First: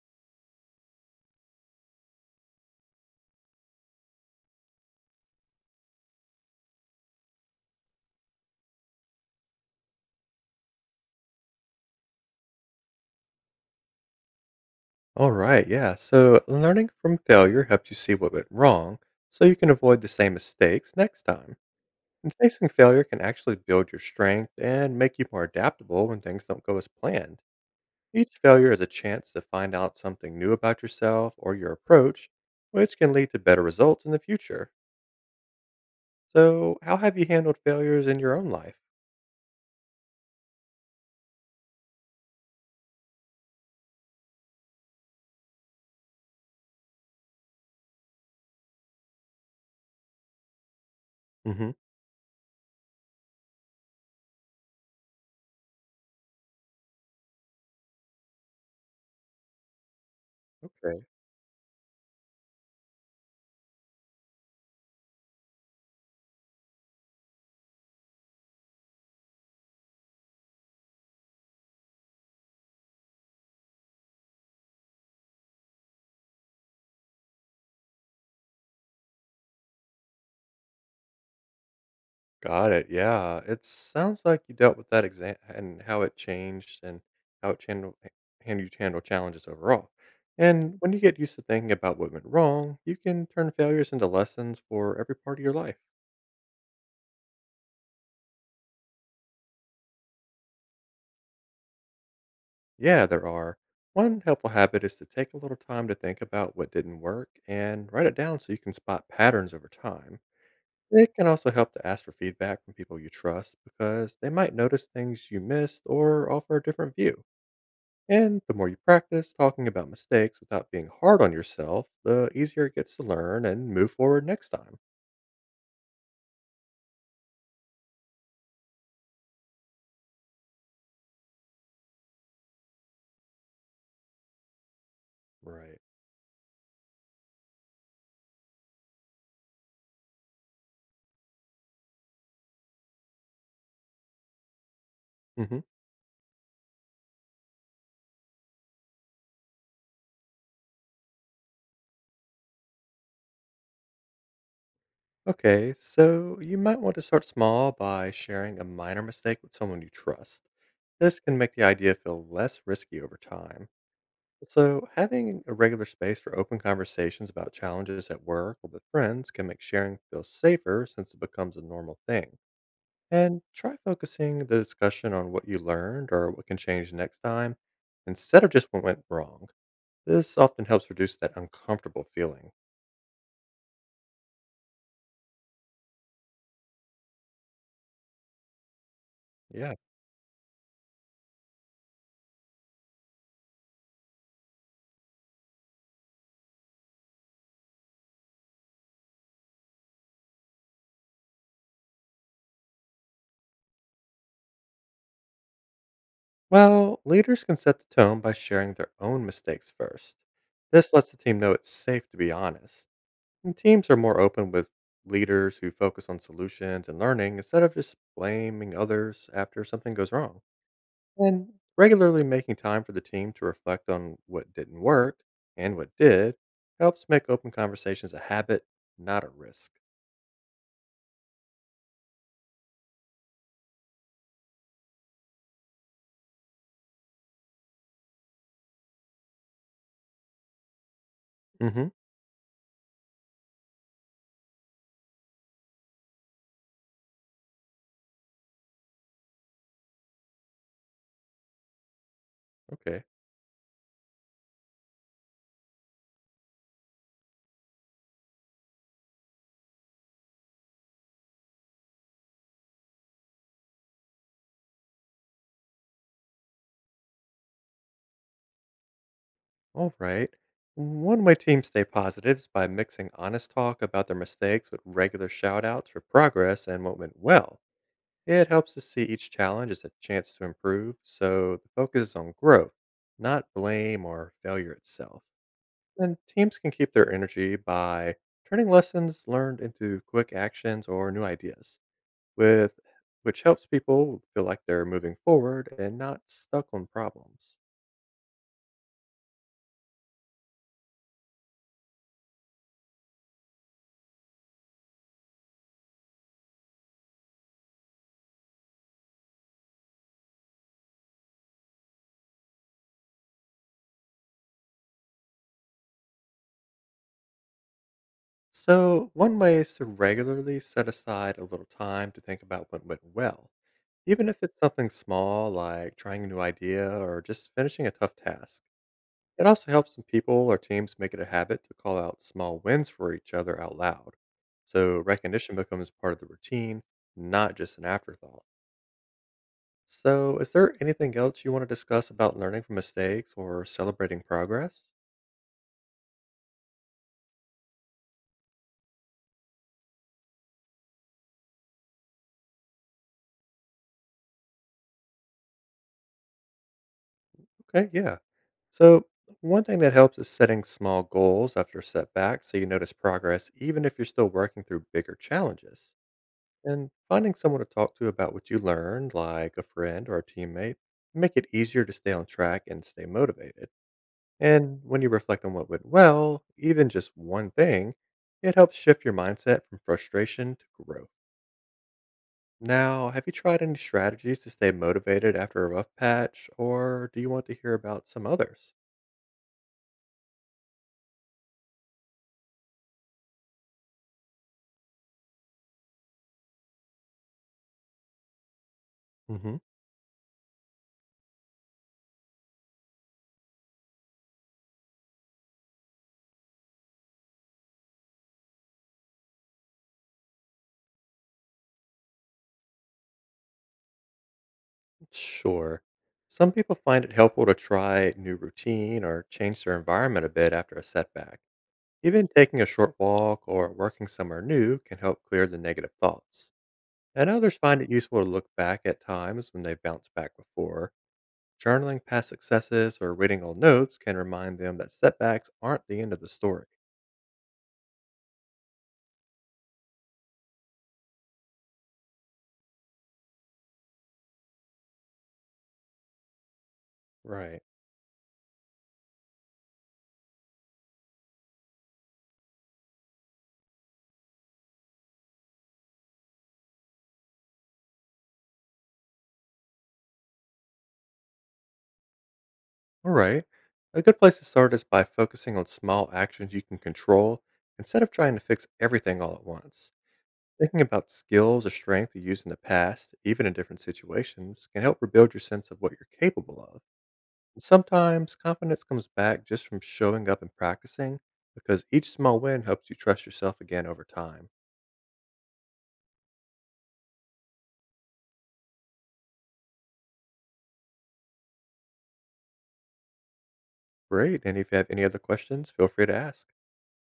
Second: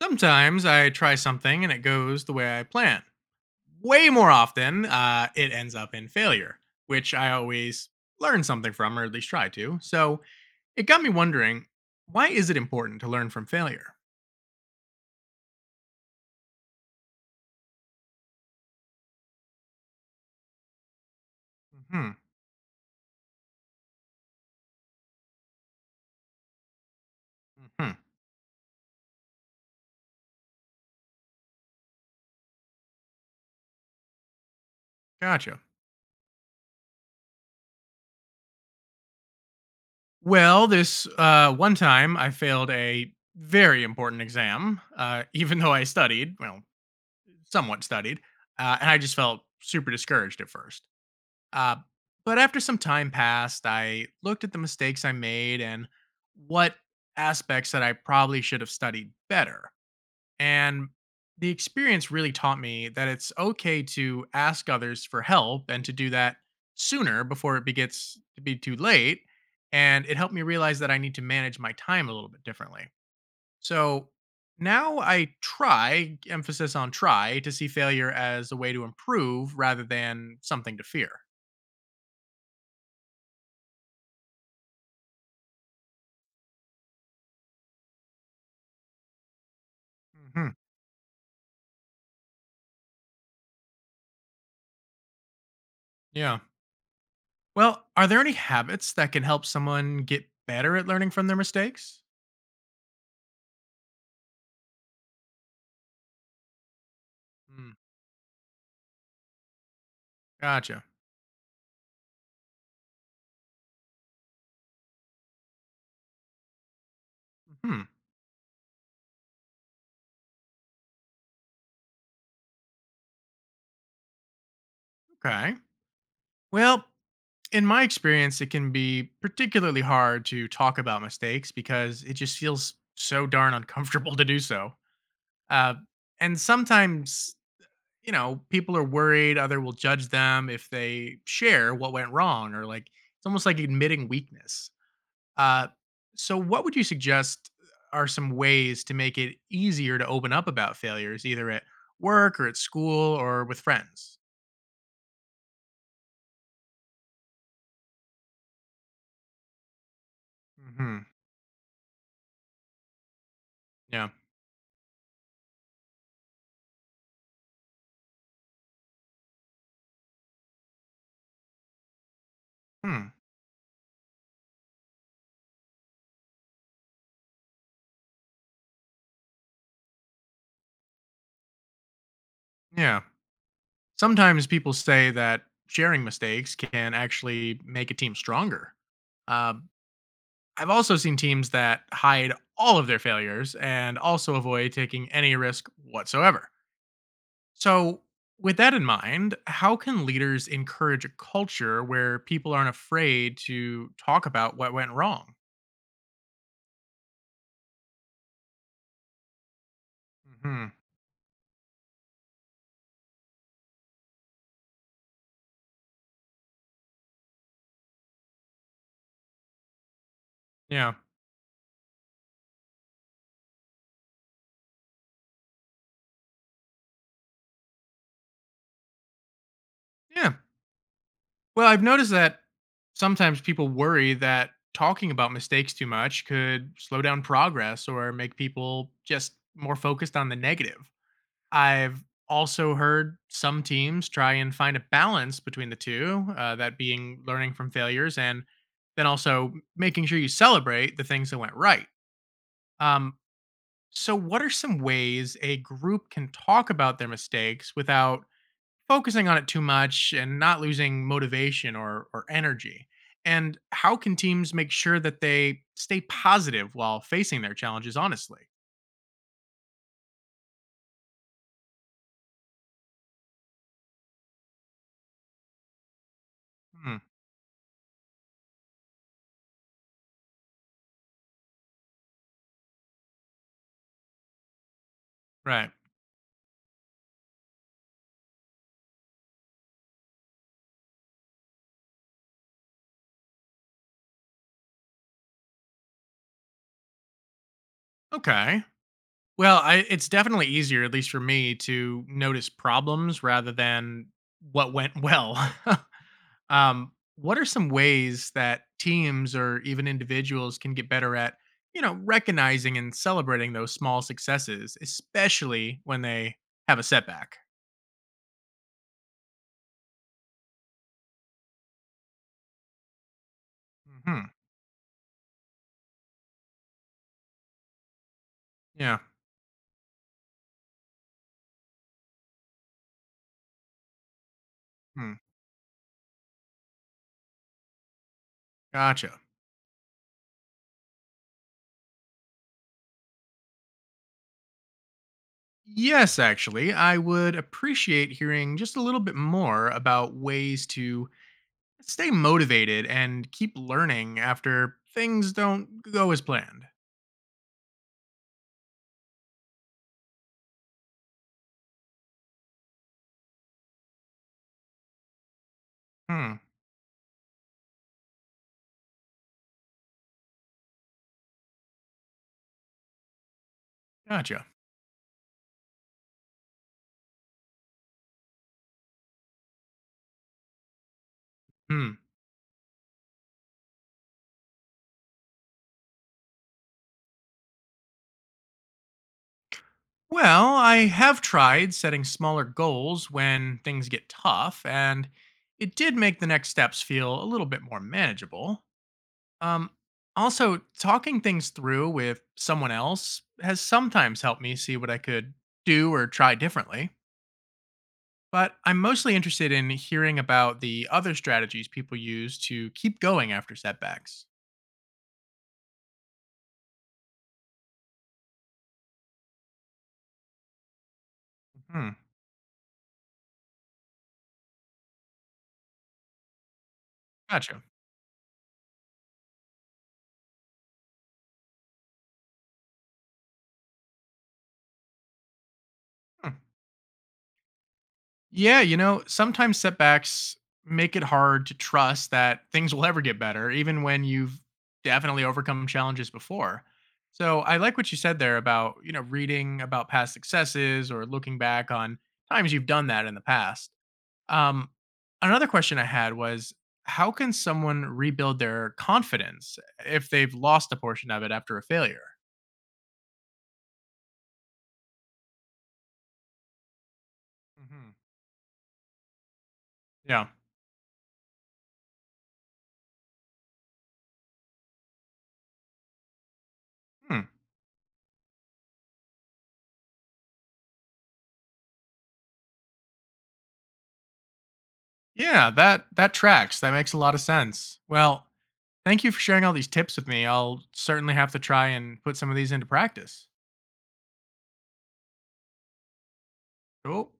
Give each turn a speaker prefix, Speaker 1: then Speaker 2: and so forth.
Speaker 1: Sometimes I try something and it goes the way I plan. Way more often, it ends up in failure, which I always learn something from, or at least try to. So it got me wondering, why is it important to learn from failure?
Speaker 2: All right, yeah. So learning from failure helps you see what went wrong so you can avoid the same mistakes next time.
Speaker 1: Hmm.
Speaker 2: And facing failure can actually build your strength and make you more adaptable when things don't go as planned.
Speaker 1: Hmm.
Speaker 2: Each failure is a chance to find out something new about yourself or your approach, which can lead to better results in the future.
Speaker 1: Gotcha.
Speaker 2: So, how have you handled failures in your own life?
Speaker 1: Well, this one time I failed a very important exam, even though I studied, well, somewhat studied, and I just felt super discouraged at first.
Speaker 2: Hmm.
Speaker 1: Uh, but after some time passed, I looked at the mistakes I made and what aspects that I probably should have studied better. And the experience really taught me that it's okay to ask others for help and to do that sooner before it begins to be too late. And it helped me realize that I need to manage my time a little bit differently. So now I try, emphasis on try, to see failure as a way to improve rather than something to fear.
Speaker 2: Got it, yeah. It sounds like you dealt with that exam and how it changed and how it chandle h you handle challenges overall.
Speaker 1: Mhm.
Speaker 2: And when you get used to thinking about what went wrong, you can turn failures into lessons for every part of your life.
Speaker 1: Yeah. Well, are there any habits that can help someone get better at learning from their mistakes?
Speaker 2: Yeah, there are. One helpful habit is to take a little time to think about what didn't work
Speaker 1: Hmm.
Speaker 2: and write it down so you can spot patterns over time.
Speaker 1: Gotcha.
Speaker 2: It can also help to ask for feedback from people you trust because they might notice things you missed or offer a different view.
Speaker 1: Hmm.
Speaker 2: And the more you practice talking about mistakes without being hard on yourself, the easier it gets to learn and move forward next time.
Speaker 1: Okay. Well, in my experience, it can be particularly hard to talk about mistakes because it just feels so darn uncomfortable to do so. Uh,
Speaker 2: Right.
Speaker 1: and sometimes, you know, people are worried other will judge them if they share what went wrong, or like it's almost like admitting weakness.
Speaker 2: Hmm.
Speaker 1: Uh, so, what would you suggest are some ways to make it easier to open up about failures, either at work or at school or with friends?
Speaker 2: Okay, so you might want to start small by sharing a minor mistake with someone you trust.
Speaker 1: Hmm.
Speaker 2: This can make the idea feel less risky over time.
Speaker 1: Yeah.
Speaker 2: So, having a regular space for open conversations about challenges at work or with friends can make sharing feel safer since it becomes a normal thing.
Speaker 1: Hmm.
Speaker 2: And try focusing the discussion on what you learned or what can change next time instead of just what went wrong. This often helps reduce that uncomfortable feeling.
Speaker 1: Yeah. Sometimes people say that sharing mistakes can actually make a team stronger. Uh,
Speaker 2: Yeah.
Speaker 1: I've also seen teams that hide all of their failures and also avoid taking any risk whatsoever. So, with that in mind, how can leaders encourage a culture where people aren't afraid to talk about what went wrong?
Speaker 2: Well, leaders can set the tone by sharing their own mistakes first.
Speaker 1: Hmm.
Speaker 2: This lets the team know it's safe to be honest. And teams are more open with leaders who focus on solutions and learning instead of just blaming others after something goes wrong.
Speaker 1: Yeah.
Speaker 2: And regularly making time for the team to reflect on what didn't work and what did helps make open conversations a habit, not a risk.
Speaker 1: Yeah. Well, I've noticed that sometimes people worry that talking about mistakes too much could slow down progress or make people just more focused on the negative.
Speaker 2: Hmm.
Speaker 1: I've also heard some teams try and find a balance between the two, that being learning from failures and then also making sure you celebrate the things that went right.
Speaker 2: Okay.
Speaker 1: Um, so, what are some ways a group can talk about their mistakes without focusing on it too much and not losing motivation or energy? And how can teams make sure that they stay positive while facing their challenges honestly?
Speaker 2: All right. One way teams stay positive is by mixing honest talk about their mistakes with regular shout outs for progress and what
Speaker 1: Hmm.
Speaker 2: went well. It helps to see each challenge as a chance to improve, so the focus is on growth, not blame or failure itself.
Speaker 1: Right.
Speaker 2: And teams can keep their energy by turning lessons learned into quick actions or new ideas, with which helps people feel like they're moving forward and not stuck on problems.
Speaker 1: Okay. Well, it's definitely easier, at least for me, to notice problems rather than what went well. What are some ways that teams or even individuals can get better at, you know, recognizing and celebrating those small successes, especially when they have a setback?
Speaker 2: So, one way is to regularly set aside a little time to think about what went well, even
Speaker 1: Hmm.
Speaker 2: if it's something small like trying a new idea or just finishing a tough task.
Speaker 1: Yeah.
Speaker 2: It also helps when people or teams make it a habit to call out small wins for each other out loud. So
Speaker 1: Hmm.
Speaker 2: recognition becomes part of the routine, not just an afterthought.
Speaker 1: Gotcha.
Speaker 2: So, is there anything else you want to discuss about learning from mistakes or celebrating progress?
Speaker 1: Yes, actually, I would appreciate hearing just a little bit more about ways to stay motivated and keep learning after things don't go as planned.
Speaker 2: Okay, yeah. So, one thing that helps is setting small goals after setbacks so you notice progress even if you're still working through bigger challenges.
Speaker 1: Hmm.
Speaker 2: And finding someone to talk to about what you learned, like a friend or a teammate, make it easier to stay on track and stay motivated.
Speaker 1: Gotcha.
Speaker 2: And when you reflect on what went well, even just one thing, it helps shift your mindset from frustration to growth.
Speaker 1: Hmm.
Speaker 2: Now, have you tried any strategies to stay motivated after a rough patch, or do you want to hear about some others?
Speaker 1: Well, I have tried setting smaller goals when things get tough, and it did make the next steps feel a little bit more manageable.
Speaker 2: Hmm.
Speaker 1: Um, also, talking things through with someone else has sometimes helped me see what I could do or try differently. But I'm mostly interested in hearing about the other strategies people use to keep going after setbacks.
Speaker 2: Sure. Some people find it helpful to try new routine or change their environment a bit after a setback.
Speaker 1: Hmm,
Speaker 2: Even taking a short walk or working somewhere new can help clear the negative thoughts. And others
Speaker 1: gotcha.
Speaker 2: find it useful to look back at times when they've bounced back before. Journaling past successes or reading old notes can remind them that setbacks aren't the end of the
Speaker 1: Hmm.
Speaker 2: story.
Speaker 1: Yeah, you know, sometimes setbacks make it hard to trust that things will ever get better, even when you've definitely overcome challenges before. So I
Speaker 2: Right.
Speaker 1: like what you said there about, you know, reading about past successes or looking back on times you've done that in the past. Um, another question I had was, how can someone rebuild their confidence if they've lost a portion of it after a failure?
Speaker 2: All right. A good place to start is by focusing on small actions you can control
Speaker 1: Hmm.
Speaker 2: instead of trying to fix everything all at once.
Speaker 1: Yeah.
Speaker 2: Thinking about skills or strength you used in the past, even in different situations, can help rebuild your sense of what you're capable of.
Speaker 1: Hmm.
Speaker 2: Sometimes confidence comes back just from showing up and practicing because each small win helps you trust yourself again over time.
Speaker 1: Yeah, that tracks. That makes a lot of sense. Well, thank you for sharing all these tips with me. I'll certainly have to try and put some of these into practice.
Speaker 2: Great. And if you have any other questions, feel free to ask.
Speaker 1: Cool.